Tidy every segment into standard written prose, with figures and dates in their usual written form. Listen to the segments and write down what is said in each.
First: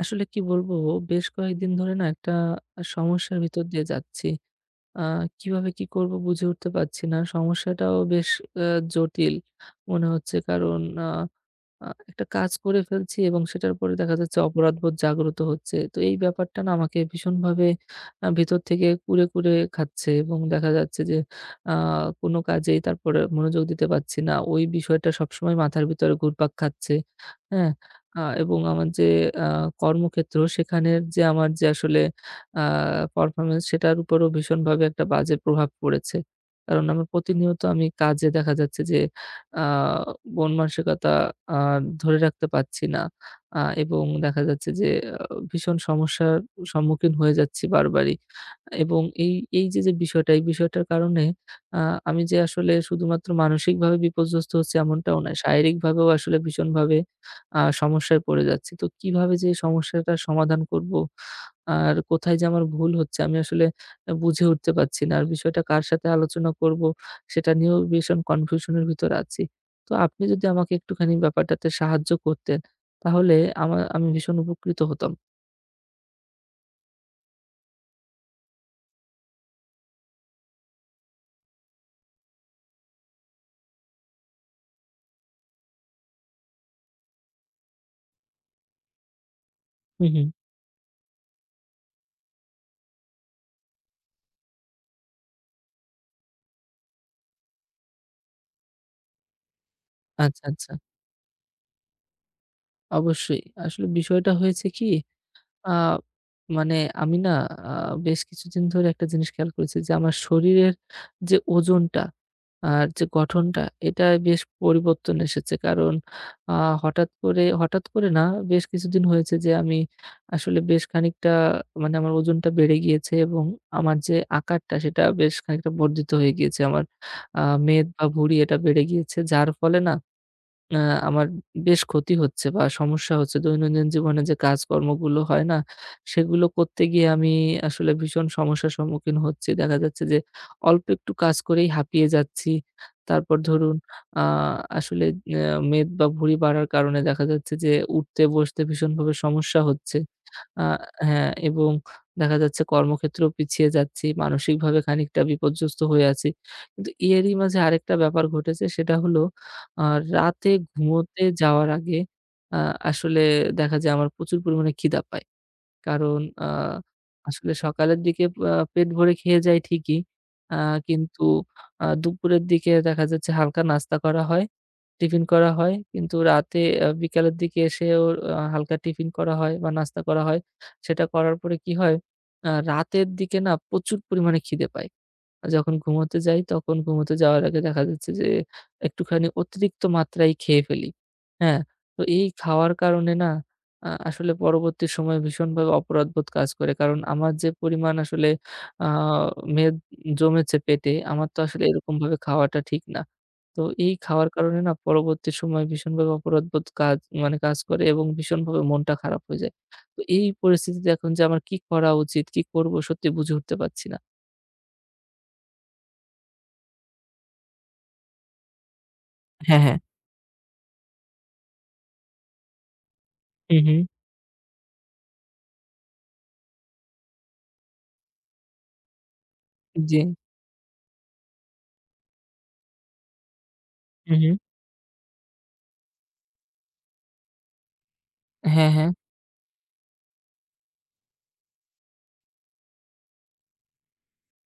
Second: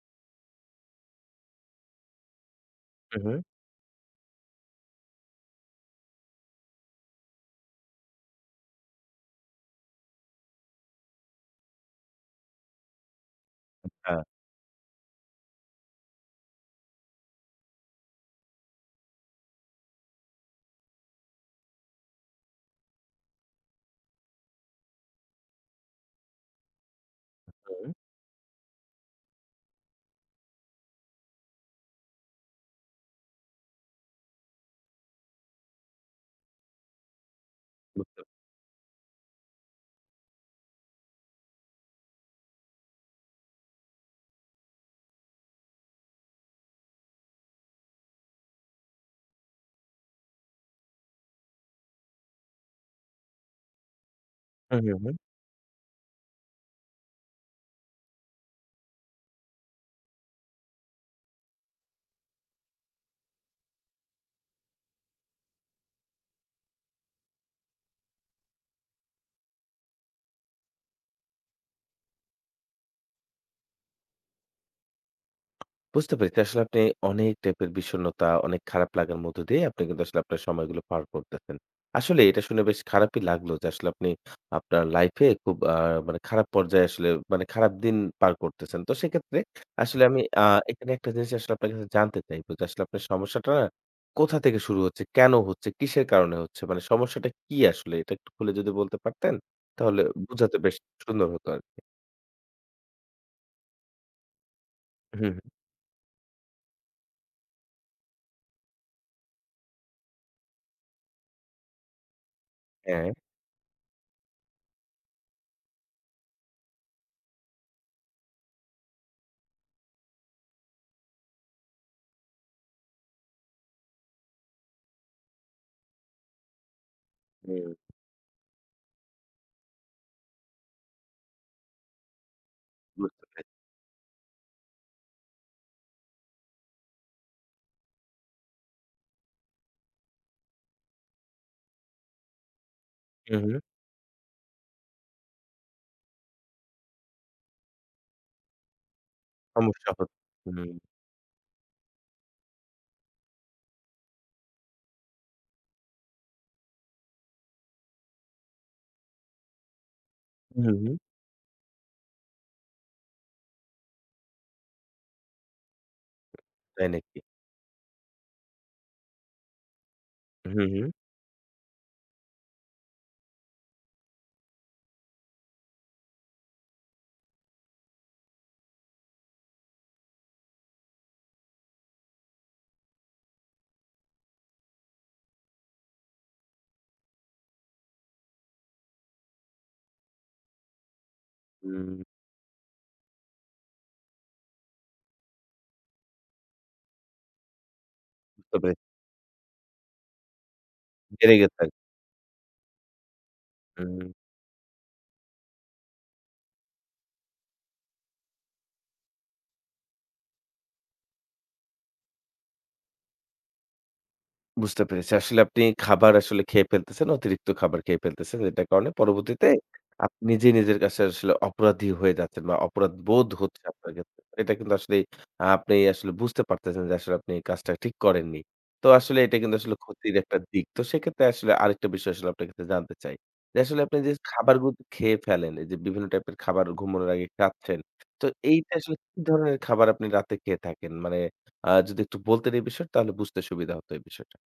আসলে কি বলবো, বেশ কয়েকদিন ধরে না একটা হু, হু। সমস্যার ভিতর দিয়ে যাচ্ছি। আ কিভাবে কি করব বুঝে উঠতে পারছি না। সমস্যাটাও বেশ আ জটিল মনে হচ্ছে। কারণ আ আ একটা কাজ করে ফেলছি এবং সেটার পরে দেখা হ্যাঁ, যাচ্ছে অপরাধবোধ জাগ্রত হচ্ছে। তো এই ব্যাপারটা না আমাকে ভীষণভাবে ভিতর থেকে কুরে, কুরে খাচ্ছে এবং দেখা যাচ্ছে যে আ কোনো কাজেই তারপরে মনোযোগ দিতে পারছি না। ওই বিষয়টা সবসময় মাথার ভিতরে ঘুরপাক খাচ্ছে। হ্যাঁ? হুম, এবং আমার যে আ কর্মক্ষেত্র সেখানের যে আমার যে আসলে আ পারফরম্যান্স সেটার উপরও ভীষণভাবে একটা বাজে প্রভাব পড়েছে। কারণ আমার প্রতিনিয়ত আমি বুঝতে কাজে দেখা যাচ্ছে যে আ মন মানসিকতা আ ধরে রাখতে পারছি না। এবং দেখা যাচ্ছে যে ভীষণ সমস্যার সম্মুখীন হয়ে যাচ্ছি বারবারই। এবং এই এই যে, বিষয়টা, এই বিষয়টার কারণে আ আমি যে আসলে শুধুমাত্র মানসিকভাবে বিপর্যস্ত হচ্ছি হু, হু, হু। এমনটাও নয়। শারীরিকভাবেও আসলে ভীষণভাবে সমস্যায় পড়ে যাচ্ছি। তো কিভাবে যে এই সমস্যাটার সমাধান করব? আর কোথায় যে আমার ভুল হচ্ছে আমি আসলে বুঝে উঠতে পারছি না। আর বিষয়টা কার সাথে আলোচনা করব সেটা নিয়েও ভীষণ কনফিউশন এর ভিতরে আছি। তো আপনি যদি আমাকে একটুখানি ব্যাপারটাতে সাহায্য করতেন তাহলে আমি ভীষণ উপকৃত হতাম। বুঝতে পেরেছি। আসলে আপনি অনেক টাইপের বিষণ্ণতা, অনেক খারাপ লাগার মধ্য দিয়ে আপনি কিন্তু আসলে আপনার সময়গুলো পার করতেছেন। আসলে এটা শুনে বেশ খারাপই লাগলো যে আসলে আপনি আপনার লাইফে খুব মানে খারাপ পর্যায়ে আসলে মানে খারাপ দিন পার করতেছেন। তো সেক্ষেত্রে আসলে হু, আমি হু। এখানে একটা জিনিস আসলে আপনার কাছে জানতে চাইবো যে আসলে আপনার সমস্যাটা না কোথা থেকে শুরু হচ্ছে? কেন হচ্ছে? কিসের কারণে হচ্ছে? মানে সমস্যাটা কি আসলে? এটা একটু খুলে যদি বলতে পারতেন তাহলে আচ্ছা, বুঝাতে আচ্ছা। বেশ সুন্দর হতো আরকি। অবশ্যই। আসলে বিষয়টা হয়েছে কি? হুম, হুম। আ মানে আমি না আ বেশ কিছুদিন ধরে একটা জিনিস খেয়াল করেছি যে, আমার শরীরের যে ওজনটা আর যে হ্যাঁ। গঠনটা, এটায় বেশ পরিবর্তন এসেছে। কারণ আ হঠাৎ করে হঠাৎ করে না, বেশ কিছুদিন হয়েছে যে আমি আসলে বেশ খানিকটা মানে আমার ওজনটা বেড়ে গিয়েছে এবং আমার যে আকারটা, সেটা বেশ খানিকটা বর্ধিত হয়ে গিয়েছে। আমার আ হুম। মেদ বা ভুঁড়ি এটা বেড়ে গিয়েছে। যার ফলে না আ আমার বেশ ক্ষতি হচ্ছে বা সমস্যা বুঝতে হচ্ছে। পেরেছি। দৈনন্দিন জীবনে যে কাজকর্মগুলো হয় না? সেগুলো করতে গিয়ে আমি আসলে ভীষণ সমস্যার সম্মুখীন হচ্ছি। দেখা যাচ্ছে যে অল্প একটু কাজ করেই হাঁপিয়ে যাচ্ছি। তারপর হু, হু। ধরুন আ আসলে অ্যা মেদ বা ভুঁড়ি বাড়ার কারণে দেখা যাচ্ছে যে উঠতে বসতে ভীষণভাবে সমস্যা সমস্যা হচ্ছে। হত হুম। আ হ্যাঁ, এবং দেখা যাচ্ছে কর্মক্ষেত্রেও পিছিয়ে যাচ্ছি। মানসিকভাবে খানিকটা বিপর্যস্ত হয়ে আছি। কিন্তু এরই মাঝে আরেকটা ব্যাপার ঘটেছে সেটা হলো আর রাতে হু, হু। ঘুমোতে যাওয়ার আগে আ আসলে দেখা যায় আমার প্রচুর পরিমাণে খিদা পায়। কারণ আ তাই নাকি? আসলে সকালের দিকে পেট ভরে খেয়ে যাই ঠিকই। আ হু, হু। কিন্তু দুপুরের দিকে দেখা যাচ্ছে হালকা নাস্তা করা হয়, টিফিন করা হয়। কিন্তু রাতে বিকালের দিকে এসেও হালকা টিফিন করা হয় বা নাস্তা করা হয়। সেটা করার পরে কি হয়, রাতের দিকে না প্রচুর পরিমাণে খিদে পায়। যখন ঘুমোতে যাই তখন ঘুমোতে যাওয়ার আগে দেখা যাচ্ছে যে একটুখানি অতিরিক্ত মাত্রায় খেয়ে ফেলি। হ্যাঁ? হুম, তো এই খাওয়ার কারণে না আসলে পরবর্তী সময়ে ভীষণভাবে অপরাধবোধ কাজ করে। কারণ আমার যে পরিমাণ আসলে বুঝতে পেরেছি। আ মেদ জমেছে পেটে আমার বেড়ে তো গেছে আসলে আরকি। এরকমভাবে খাওয়াটা ঠিক না। তো এই হুম। খাওয়ার কারণে না পরবর্তী সময়ে ভীষণভাবে অপরাধবোধ কাজ করে এবং ভীষণভাবে মনটা খারাপ হয়ে যায়। তো এই পরিস্থিতিতে এখন যে আমার কি করা উচিত, কি করব সত্যি বুঝে উঠতে পারছি না। বুঝতে পেরেছি। আসলে আপনি খাবার আসলে খেয়ে ফেলতেছেন, অতিরিক্ত খাবার খেয়ে ফেলতেছেন। যেটার কারণে পরবর্তীতে হ্যাঁ, হ্যাঁ। আপনি নিজে নিজের কাছে আসলে অপরাধী হয়ে যাচ্ছেন বা অপরাধ বোধ হু, হচ্ছে হু। আপনার ক্ষেত্রে। এটা কিন্তু আসলেই আপনি আসলে বুঝতে পারতেছেন যে আসলে আপনি এই কাজটা ঠিক করেননি। তো আসলে এটা কিন্তু আসলে জি। ক্ষতির একটা দিক। তো সেক্ষেত্রে আসলে আরেকটা বিষয় আসলে আপনার কাছে জানতে চাই। যে আসলে আপনি যে হু, হু। খাবারগুলো খেয়ে ফেলেন, এই যে বিভিন্ন টাইপের খাবার ঘুমানোর আগে খাচ্ছেন। তো হ্যাঁ, এইটা হ্যাঁ। আসলে কি ধরনের খাবার আপনি রাতে খেয়ে থাকেন? মানে যদি একটু বলতেন এই বিষয়টা তাহলে বুঝতে সুবিধা হতো এই বিষয়টা।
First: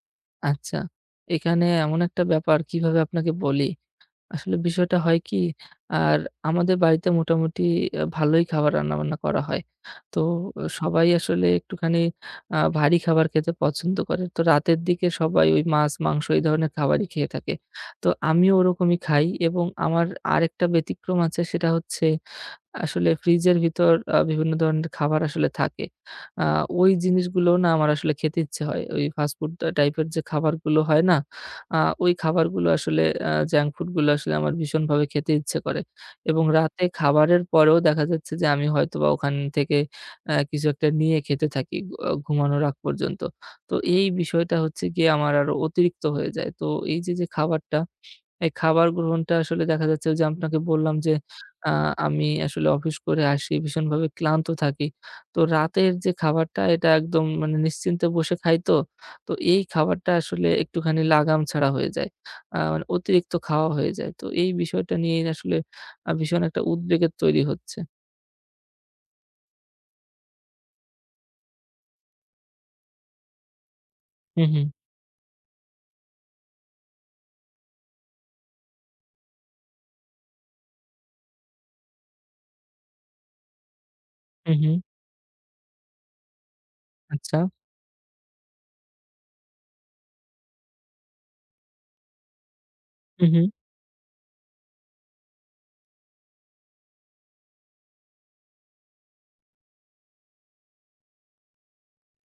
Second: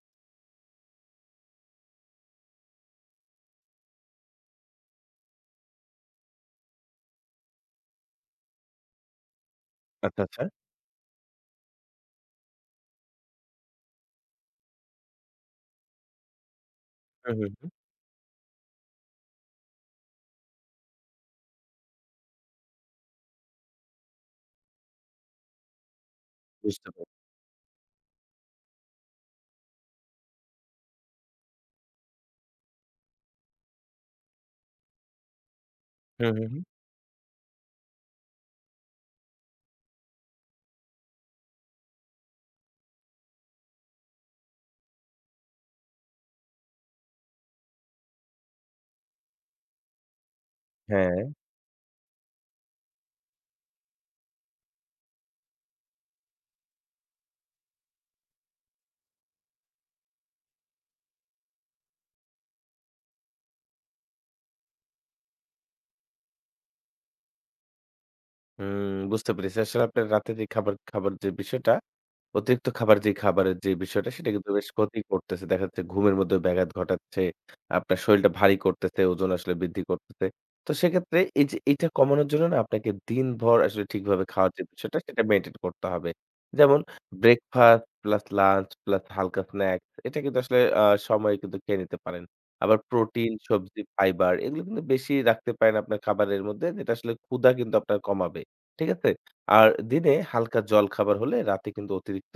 আচ্ছা। এখানে এমন একটা ব্যাপার কিভাবে আপনাকে বলি। আসলে বিষয়টা হয় কি আর আমাদের বাড়িতে মোটামুটি ভালোই খাবার রান্নাবান্না করা হয়। তো আচ্ছা, আচ্ছা। সবাই আসলে একটুখানি ভারী খাবার খেতে পছন্দ করে। তো রাতের দিকে সবাই ওই মাছ, মাংস এই ধরনের খাবারই খেয়ে হুম, হুম, থাকে। হুম। তো আমিও ওরকমই খাই এবং আমার আরেকটা ব্যতিক্রম আছে সেটা হচ্ছে আসলে ফ্রিজের ভিতর বিভিন্ন ধরনের খাবার আসলে থাকে। আ বুঝতে ওই পারছি। জিনিসগুলো না আমার আসলে খেতে ইচ্ছে হয়। ওই ফাস্ট ফুড টাইপের যে খাবারগুলো হয় না? আ ওই খাবারগুলো আসলে জাঙ্ক ফুডগুলো আসলে আমার ভীষণভাবে খেতে ইচ্ছে করে। হুম, এবং হুম, হুম। রাতে খাবারের পরেও দেখা যাচ্ছে যে আমি হয়তোবা ওখান থেকে কিছু একটা নিয়ে খেতে থাকি ঘুমানোর আগ পর্যন্ত। তো এই বিষয়টা হচ্ছে গিয়ে আমার আরো অতিরিক্ত হয়ে যায়। তো এই যে, খাবারটা এই খাবার গ্রহণটা আসলে দেখা যাচ্ছে যে আপনাকে বললাম যে হ্যাঁ। আ আমি আসলে অফিস করে আসি, ভীষণভাবে ক্লান্ত থাকি। তো রাতের যে খাবারটা এটা একদম মানে নিশ্চিন্তে বসে খাই তো। তো এই খাবারটা আসলে একটুখানি লাগাম ছাড়া হয়ে যায়। মানে অতিরিক্ত খাওয়া হয়ে যায়। তো এই বিষয়টা নিয়েই আসলে ভীষণ একটা উদ্বেগের তৈরি হচ্ছে। হুম, বুঝতে পেরেছি। আসলে আপনার রাতের এই খাবার খাবার যে বিষয়টা, অতিরিক্ত খাবার যে খাবারের যে বিষয়টা সেটা হু, কিন্তু হু, বেশ ক্ষতি করতেছে। দেখা যাচ্ছে ঘুমের মধ্যে ব্যাঘাত ঘটাচ্ছে। আপনার শরীলটা ভারী করতেছে, ওজন আসলে বৃদ্ধি করতেছে। তো সেক্ষেত্রে এই যে এইটা কমানোর জন্য না আপনাকে দিনভর আসলে ঠিকভাবে খাওয়ার হু, যে হু। বিষয়টা সেটা মেইনটেইন করতে হবে। যেমন আচ্ছা। ব্রেকফাস্ট প্লাস লাঞ্চ প্লাস হালকা স্ন্যাকস এটা কিন্তু আসলে সময়ে কিন্তু খেয়ে নিতে পারেন। আবার হু, প্রোটিন, হু, সবজি, ফাইবার এগুলো কিন্তু বেশি রাখতে পারেন আপনার খাবারের মধ্যে যেটা আসলে ক্ষুধা কিন্তু আপনার কমাবে। ঠিক আছে? আর দিনে হালকা জলখাবার হলে রাতে কিন্তু অতিরিক্ত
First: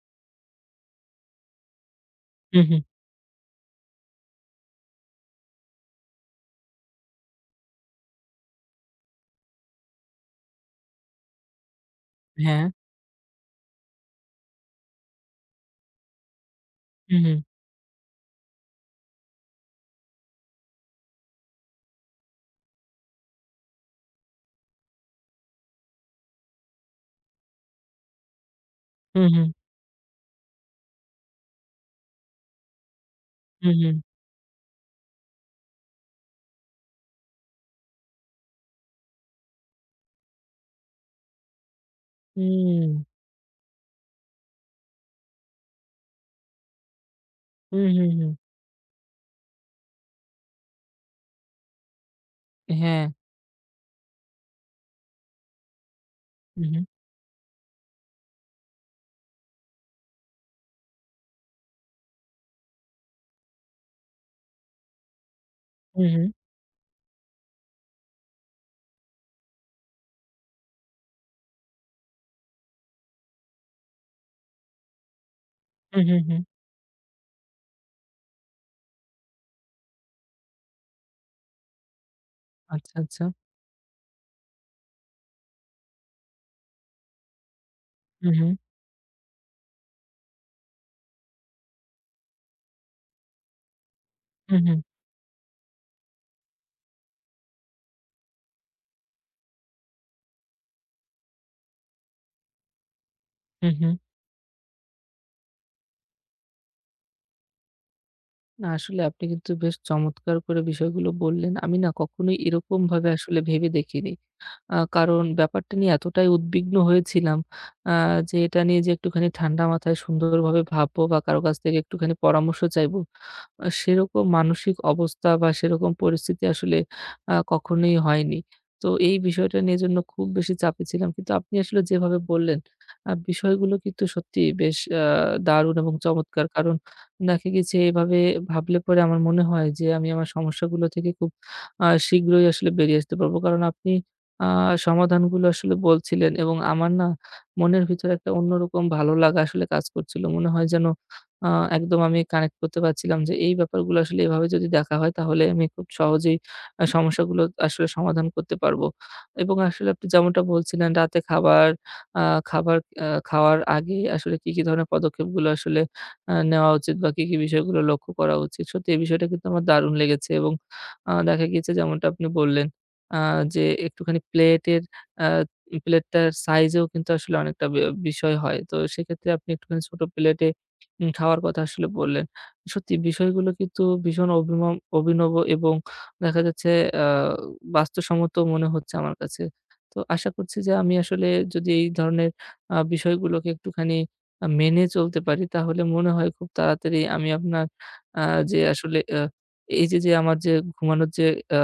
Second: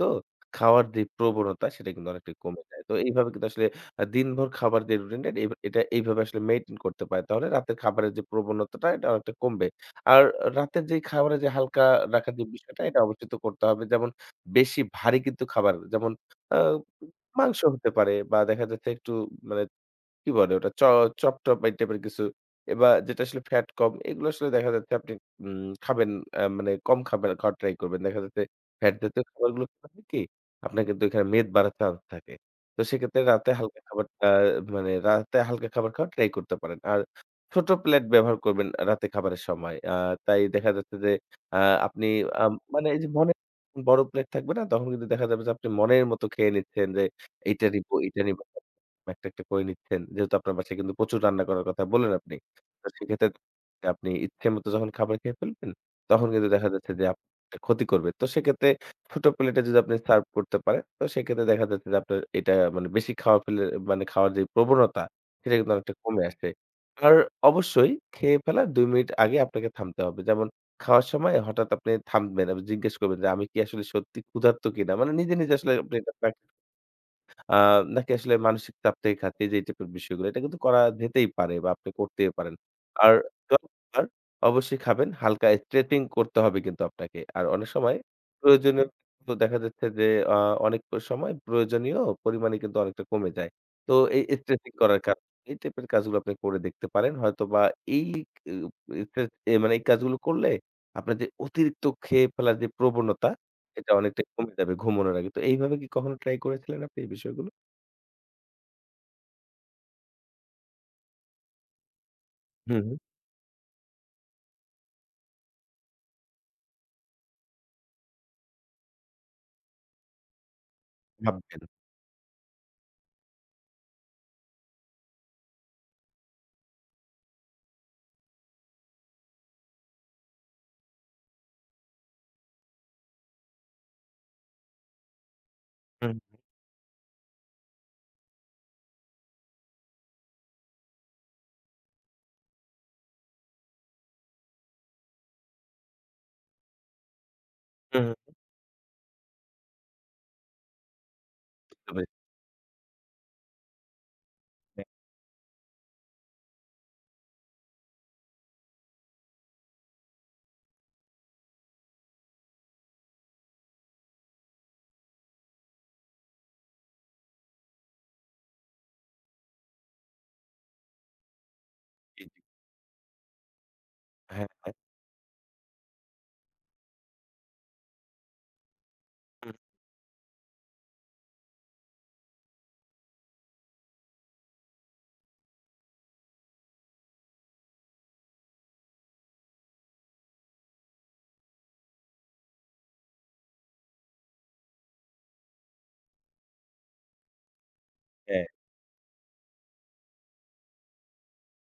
খাওয়ার যে প্রবণতা সেটা কিন্তু অনেকটাই হু, কমে হু। যায়। তো এইভাবে কিন্তু আসলে দিনভর খাবার যে রুটিনটা এটা এইভাবে আসলে মেইনটেইন করতে পারে। তাহলে রাতের খাবারের যে প্রবণতাটা এটা অনেকটা কমবে। আর রাতের যে খাবারের যে হালকা রাখার যে হ্যাঁ। বিষয়টা এটা অবশ্যই তো করতে হবে। যেমন বেশি ভারী কিন্তু খাবার যেমন আ হু, হু, মাংস হতে পারে বা দেখা যাচ্ছে একটু মানে কি বলে ওটা? চপ-টপ এই টাইপের কিছু এবা যেটা আসলে ফ্যাট কম এগুলো আসলে দেখা যাচ্ছে আপনি খাবেন মানে কম খাবেন খাওয়ার ট্রাই করবেন। দেখা যাচ্ছে ফ্যাট হু, জাতীয় হু, খাবারগুলো খেলে হয় কি? আপনার কিন্তু এখানে মেদ বাড়ার চান্স থাকে। তো সেক্ষেত্রে রাতে হু, হালকা হু। খাবার মানে রাতে হালকা খাবার খাওয়ার ট্রাই করতে পারেন। আর ছোট প্লেট ব্যবহার করবেন রাতে খাবারের সময়। তাই দেখা যাচ্ছে যে আ আপনি মানে হুম। এই যে মনে বড় প্লেট থাকবে না? তখন কিন্তু দেখা যাবে যে আপনি মনের মতো খেয়ে নিচ্ছেন যে এইটা হু, নিবো, হু, এইটা হু। নিবো। একটা, একটা করে নিচ্ছেন। যেহেতু আপনার বাসায় কিন্তু প্রচুর রান্না করার কথা বললেন আপনি। তো হ্যাঁ। সেক্ষেত্রে আপনি ইচ্ছেমতো যখন খাবার খেয়ে ফেলবেন, তখন কিন্তু হু, দেখা হু, যাচ্ছে যে আপনার ক্ষতি করবে। তো সেক্ষেত্রে ছোট প্লেটে যদি আপনি সার্ভ করতে পারেন, তো সেক্ষেত্রে দেখা যাচ্ছে যে আপনার এটা মানে বেশি খাওয়া ফেলে মানে খাওয়ার যে প্রবণতা, সেটা কিন্তু অনেকটা হু, হু, কমে আসে। আর অবশ্যই খেয়ে ফেলার ২ মিনিট আগে আপনাকে থামতে হবে। যেমন খাওয়ার সময় হঠাৎ আপনি থামবেন। আপনি জিজ্ঞেস করবেন যে, "আমি কি আসলে সত্যি ক্ষুধার্ত কিনা?" মানে নিজে, নিজে আসলে আপনি হু, এটা হু, হু। আ নাকি আসলে মানসিক চাপ থেকে খাচ্ছে যে এই টাইপের বিষয়গুলো। এটা কিন্তু করা যেতেই পারে বা আপনি করতেই পারেন। আচ্ছা, আর আচ্ছা। জলখাবার অবশ্যই খাবেন। হালকা স্ট্রেচিং করতে হবে কিন্তু আপনাকে। আর অনেক সময় হু, হু, প্রয়োজনীয় তো দেখা যাচ্ছে যে আ অনেক সময় প্রয়োজনীয় পরিমাণে কিন্তু অনেকটা কমে যায়। তো এই হু, স্ট্রেচিং হু, করার কাজ এই টাইপের কাজগুলো আপনি করে দেখতে পারেন। হয়তোবা এই স্ট্রেচ মানে এই কাজগুলো করলে আপনার যে অতিরিক্ত খেয়ে ফেলার যে প্রবণতা হু, হু। এটা অনেকটাই কমে যাবে ঘুমানোর আগে। তো এইভাবে কি কখনো ট্রাই করেছিলেন আপনি এই বিষয়গুলো? না আসলে আপনি কিন্তু বেশ চমৎকার করে বিষয়গুলো বললেন। আমি না কখনোই হুম, হুম। এরকমভাবে আসলে ভেবে দেখিনি। কারণ ব্যাপারটা নিয়ে এতটাই উদ্বিগ্ন হয়েছিলাম আ যে এটা নিয়ে যে একটুখানি ঠান্ডা মাথায় সুন্দরভাবে ভাববো বা কারো কাছ ভাববেন। থেকে একটুখানি পরামর্শ চাইবো সেরকম মানসিক অবস্থা বা সেরকম পরিস্থিতি আসলে কখনোই হয়নি। তো এই বিষয়টা নিয়ে জন্য খুব বেশি চাপে ছিলাম। কিন্তু আপনি আসলে যেভাবে বললেন, বিষয়গুলো কিন্তু সত্যিই বেশ দারুণ এবং হুম, চমৎকার। কারণ দেখা গেছে এভাবে ভাবলে পরে আমার মনে হয় যে আমি আমার সমস্যাগুলো থেকে খুব শীঘ্রই আসলে বেরিয়ে আসতে পারবো। কারণ আপনি আ সমাধানগুলো আসলে বলছিলেন এবং আমার না মনের হুম, ভিতরে একটা অন্যরকম ভালো লাগা আসলে কাজ করছিল। মনে হয় যেন আ বুঝতে একদম পেরেছি। আমি কানেক্ট করতে পারছিলাম যে এই ব্যাপারগুলো আসলে এভাবে যদি হ্যাঁ, দেখা হয় তাহলে আমি খুব সহজেই সমস্যাগুলো আসলে সমাধান করতে পারবো। এবং আসলে আপনি যেমনটা বলছিলেন রাতে খাবার আ খাবার আ খাওয়ার আগে আসলে কি, কি ধরনের পদক্ষেপগুলো আসলে নেওয়া উচিত বা কি, কি বিষয়গুলো লক্ষ্য করা উচিত। সত্যি এই বিষয়টা কিন্তু আমার দারুণ লেগেছে এবং দেখা গিয়েছে যেমনটা জি, আপনি জি। বললেন আ যে একটুখানি হ্যাঁ, হ্যাঁ। প্লেটের আ প্লেটটার সাইজেও কিন্তু আসলে অনেকটা বিষয় হয়। তো সেক্ষেত্রে আপনি হুম, একটুখানি ছোট প্লেটে খাওয়ার কথা আসলে বললেন। সত্যি বিষয়গুলো কিন্তু ভীষণ অভিনব এবং দেখা যাচ্ছে আ বাস্তবসম্মত মনে হচ্ছে আমার কাছে। তো আশা করছি যে আমি আসলে যদি এই ধরনের বিষয়গুলোকে একটুখানি মেনে চলতে পারি তাহলে মনে হয় খুব তাড়াতাড়ি আমি আপনার আ হ্যাঁ, যে আসলে এই যে, আমার যে ঘুমানোর যে আ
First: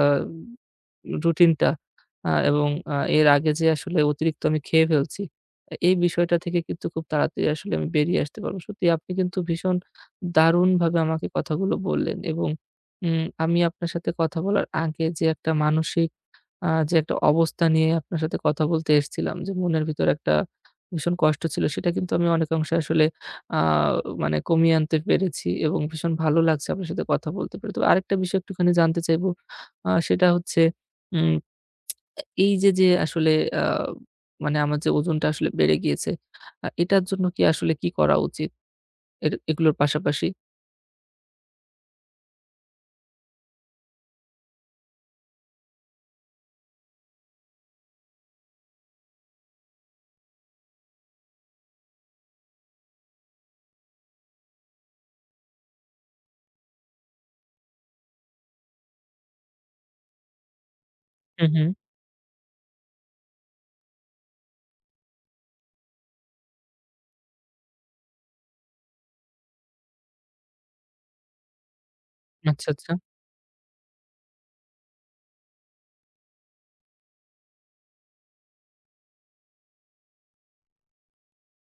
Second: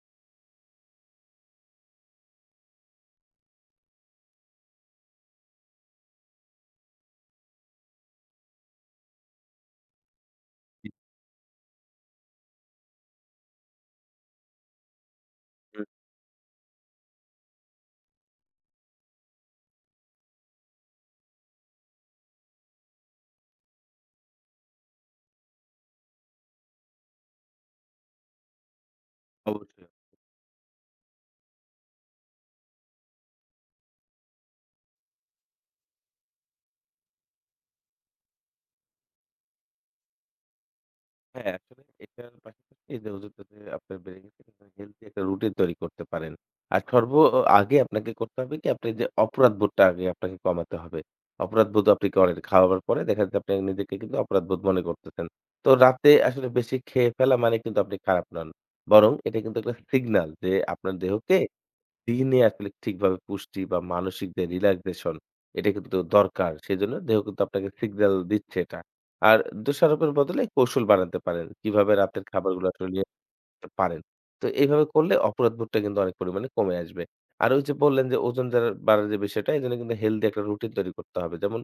রুটিনটা এবং এর আগে যে আসলে অতিরিক্ত আমি খেয়ে ফেলছি, এই বিষয়টা থেকে কিন্তু খুব তাড়াতাড়ি আসলে আমি বেরিয়ে আসতে পারবো। সত্যি আপনি কিন্তু ভীষণ জি, দারুণভাবে আমাকে কথাগুলো বললেন এবং আমি আপনার সাথে কথা বলার আগে যে একটা হুম, মানসিক যে একটা অবস্থা নিয়ে আপনার সাথে কথা বলতে এসেছিলাম যে মনের ভিতরে একটা ভীষণ কষ্ট ছিল সেটা কিন্তু আমি অনেকাংশে আসলে আ মানে কমিয়ে আনতে পেরেছি এবং ভীষণ ভালো লাগছে আপনার সাথে কথা বলতে পেরে। তবে আরেকটা বিষয় একটুখানি জানতে চাইবো। অবশ্যই। সেটা হচ্ছে উম এই যে, আসলে আ মানে আমার যে ওজনটা আসলে বেড়ে গিয়েছে, এটার জন্য কি আসলে কি করা উচিত? এগুলোর পাশাপাশি? হ্যাঁ, আসলে এটার পাশাপাশি এই যে ওজন যাতে আপনার বেড়ে গেছে হেলথি একটা রুটিন তৈরি করতে পারেন। আর সর্ব আগে আপনাকে করতে হবে কি আপনি যে অপরাধবোধটা আগে আপনাকে কমাতে হবে। অপরাধবোধ আপনি করেন খাওয়ার পরে দেখা যাচ্ছে আপনি নিজেকে কিন্তু অপরাধবোধ মনে করতেছেন। তো রাতে আসলে বেশি খেয়ে ফেলা মানে কিন্তু আপনি খারাপ নন। বরং এটা কিন্তু একটা সিগনাল যে আপনার দেহকে হু, হু। দিনে আসলে ঠিকভাবে পুষ্টি বা মানসিক যে রিল্যাক্সেশন এটা কিন্তু দরকার। সেজন্য দেহ কিন্তু আপনাকে সিগন্যাল দিচ্ছে এটা। আর দোষারোপের বদলে কৌশল বানাতে পারেন। কিভাবে রাতের আচ্ছা, খাবারগুলো আচ্ছা। আসলে পারেন। তো এইভাবে করলে অপরাধবোধটা কিন্তু অনেক পরিমাণে কমে আসবে। আর ওই যে বললেন যে ওজন যারা বাড়ার যে বিষয়টা এজন্য কিন্তু হেলথি একটা রুটিন তৈরি করতে হবে। যেমন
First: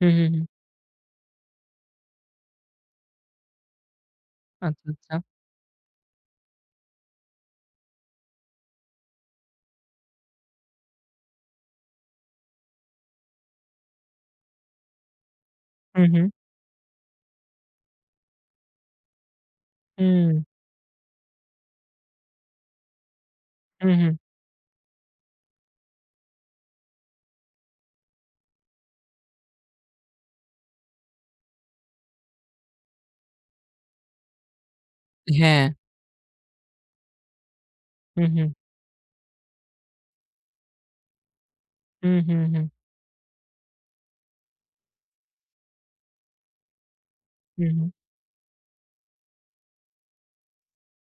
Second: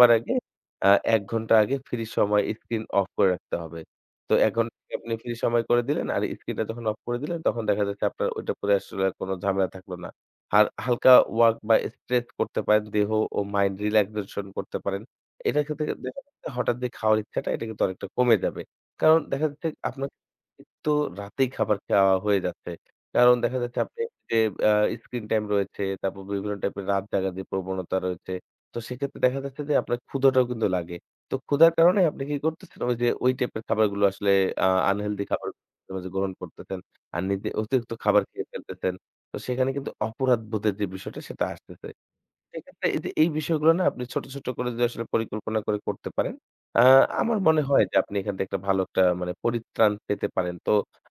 হু, হু, আগে হু। আ ১ ঘন্টা আগে ফ্রি সময় স্ক্রিন অফ করে রাখতে হবে। তো ১ ঘন্টা আচ্ছা, আগে আপনি আচ্ছা। ফ্রি সময় করে দিলেন আর স্ক্রিনটা যখন অফ করে দিলেন তখন দেখা যাচ্ছে আপনার ওইটা পরে আসলে আর কোনো ঝামেলা থাকলো না। আর হালকা ওয়ার্ক বা স্ট্রেচ করতে পারেন, দেহ ও মাইন্ড রিল্যাক্সেশন করতে পারেন। এটা ক্ষেত্রে হু, হু। দেখা যাচ্ছে হঠাৎ যে খাওয়ার ইচ্ছাটা এটা কিন্তু অনেকটা কমে যাবে। কারণ দেখা যাচ্ছে আপনার হুম, কিন্তু রাতেই খাবার খাওয়া হয়ে যাচ্ছে। কারণ দেখা যাচ্ছে হু, আপনি হু। যে আ স্ক্রিন টাইম রয়েছে, তারপর বিভিন্ন টাইপের রাত জাগার যে প্রবণতা রয়েছে। তো সেক্ষেত্রে দেখা যাচ্ছে যে আপনার ক্ষুধাটাও কিন্তু লাগে। তো ক্ষুধার কারণে আপনি কি করতেছেন? ওই যে ওই টাইপের খাবারগুলো আসলে আ আনহেলথি খাবার হ্যাঁ। মাঝে, মাঝে গ্রহণ করতেছেন। আর নিজে অতিরিক্ত হু, খাবার হু। খেয়ে ফেলতেছেন। তো সেখানে কিন্তু অপরাধবোধের যে বিষয়টা সেটা আসতেছে। হু, হু, হু। সেক্ষেত্রে এই যে এই বিষয়গুলো না আপনি ছোট, ছোট করে যদি আসলে পরিকল্পনা করে করতে পারেন, আ আমার মনে হুম, হয় হুম। যে আপনি এখান থেকে একটা ভালো একটা মানে পরিত্রাণ পেতে পারেন। তো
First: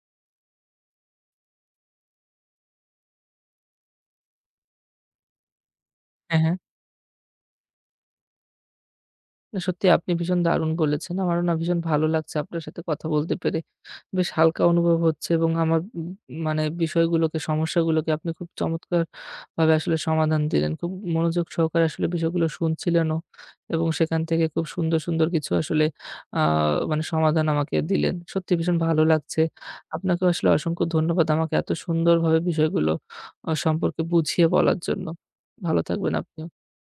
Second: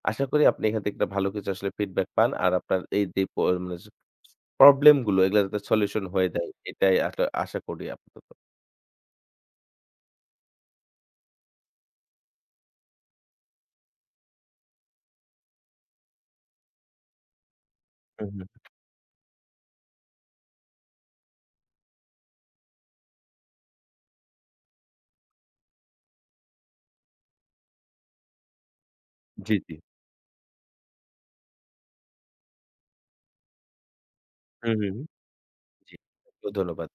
আশা করি আপনি এখান থেকে একটা ভালো কিছু আসলে ফিডব্যাক পান। আর আপনার এই যে মানে প্রবলেম গুলো এগুলা যাতে সলিউশন হয়ে হ্যাঁ, যায় হ্যাঁ। এটাই আশা করি আপাতত। না সত্যি আপনি ভীষণ দারুণ বলেছেন। আমারও না ভীষণ ভালো লাগছে আপনার সাথে কথা বলতে পেরে। বেশ হালকা অনুভব হচ্ছে এবং আমার মানে বিষয়গুলোকে সমস্যাগুলোকে হুম, আপনি খুব হুম। চমৎকারভাবে আসলে সমাধান দিলেন। খুব মনোযোগ সহকারে আসলে বিষয়গুলো শুনছিলেনও এবং সেখান থেকে খুব সুন্দর, সুন্দর কিছু আসলে আ মানে সমাধান আমাকে দিলেন। সত্যি ভীষণ ভালো লাগছে। জি, জি। আপনাকেও আসলে অসংখ্য ধন্যবাদ আমাকে এত সুন্দরভাবে বিষয়গুলো সম্পর্কে বুঝিয়ে হুম, বলার হুম। হুম। জন্য। ভালো জি। থাকবেন আপনিও। ধন্যবাদ।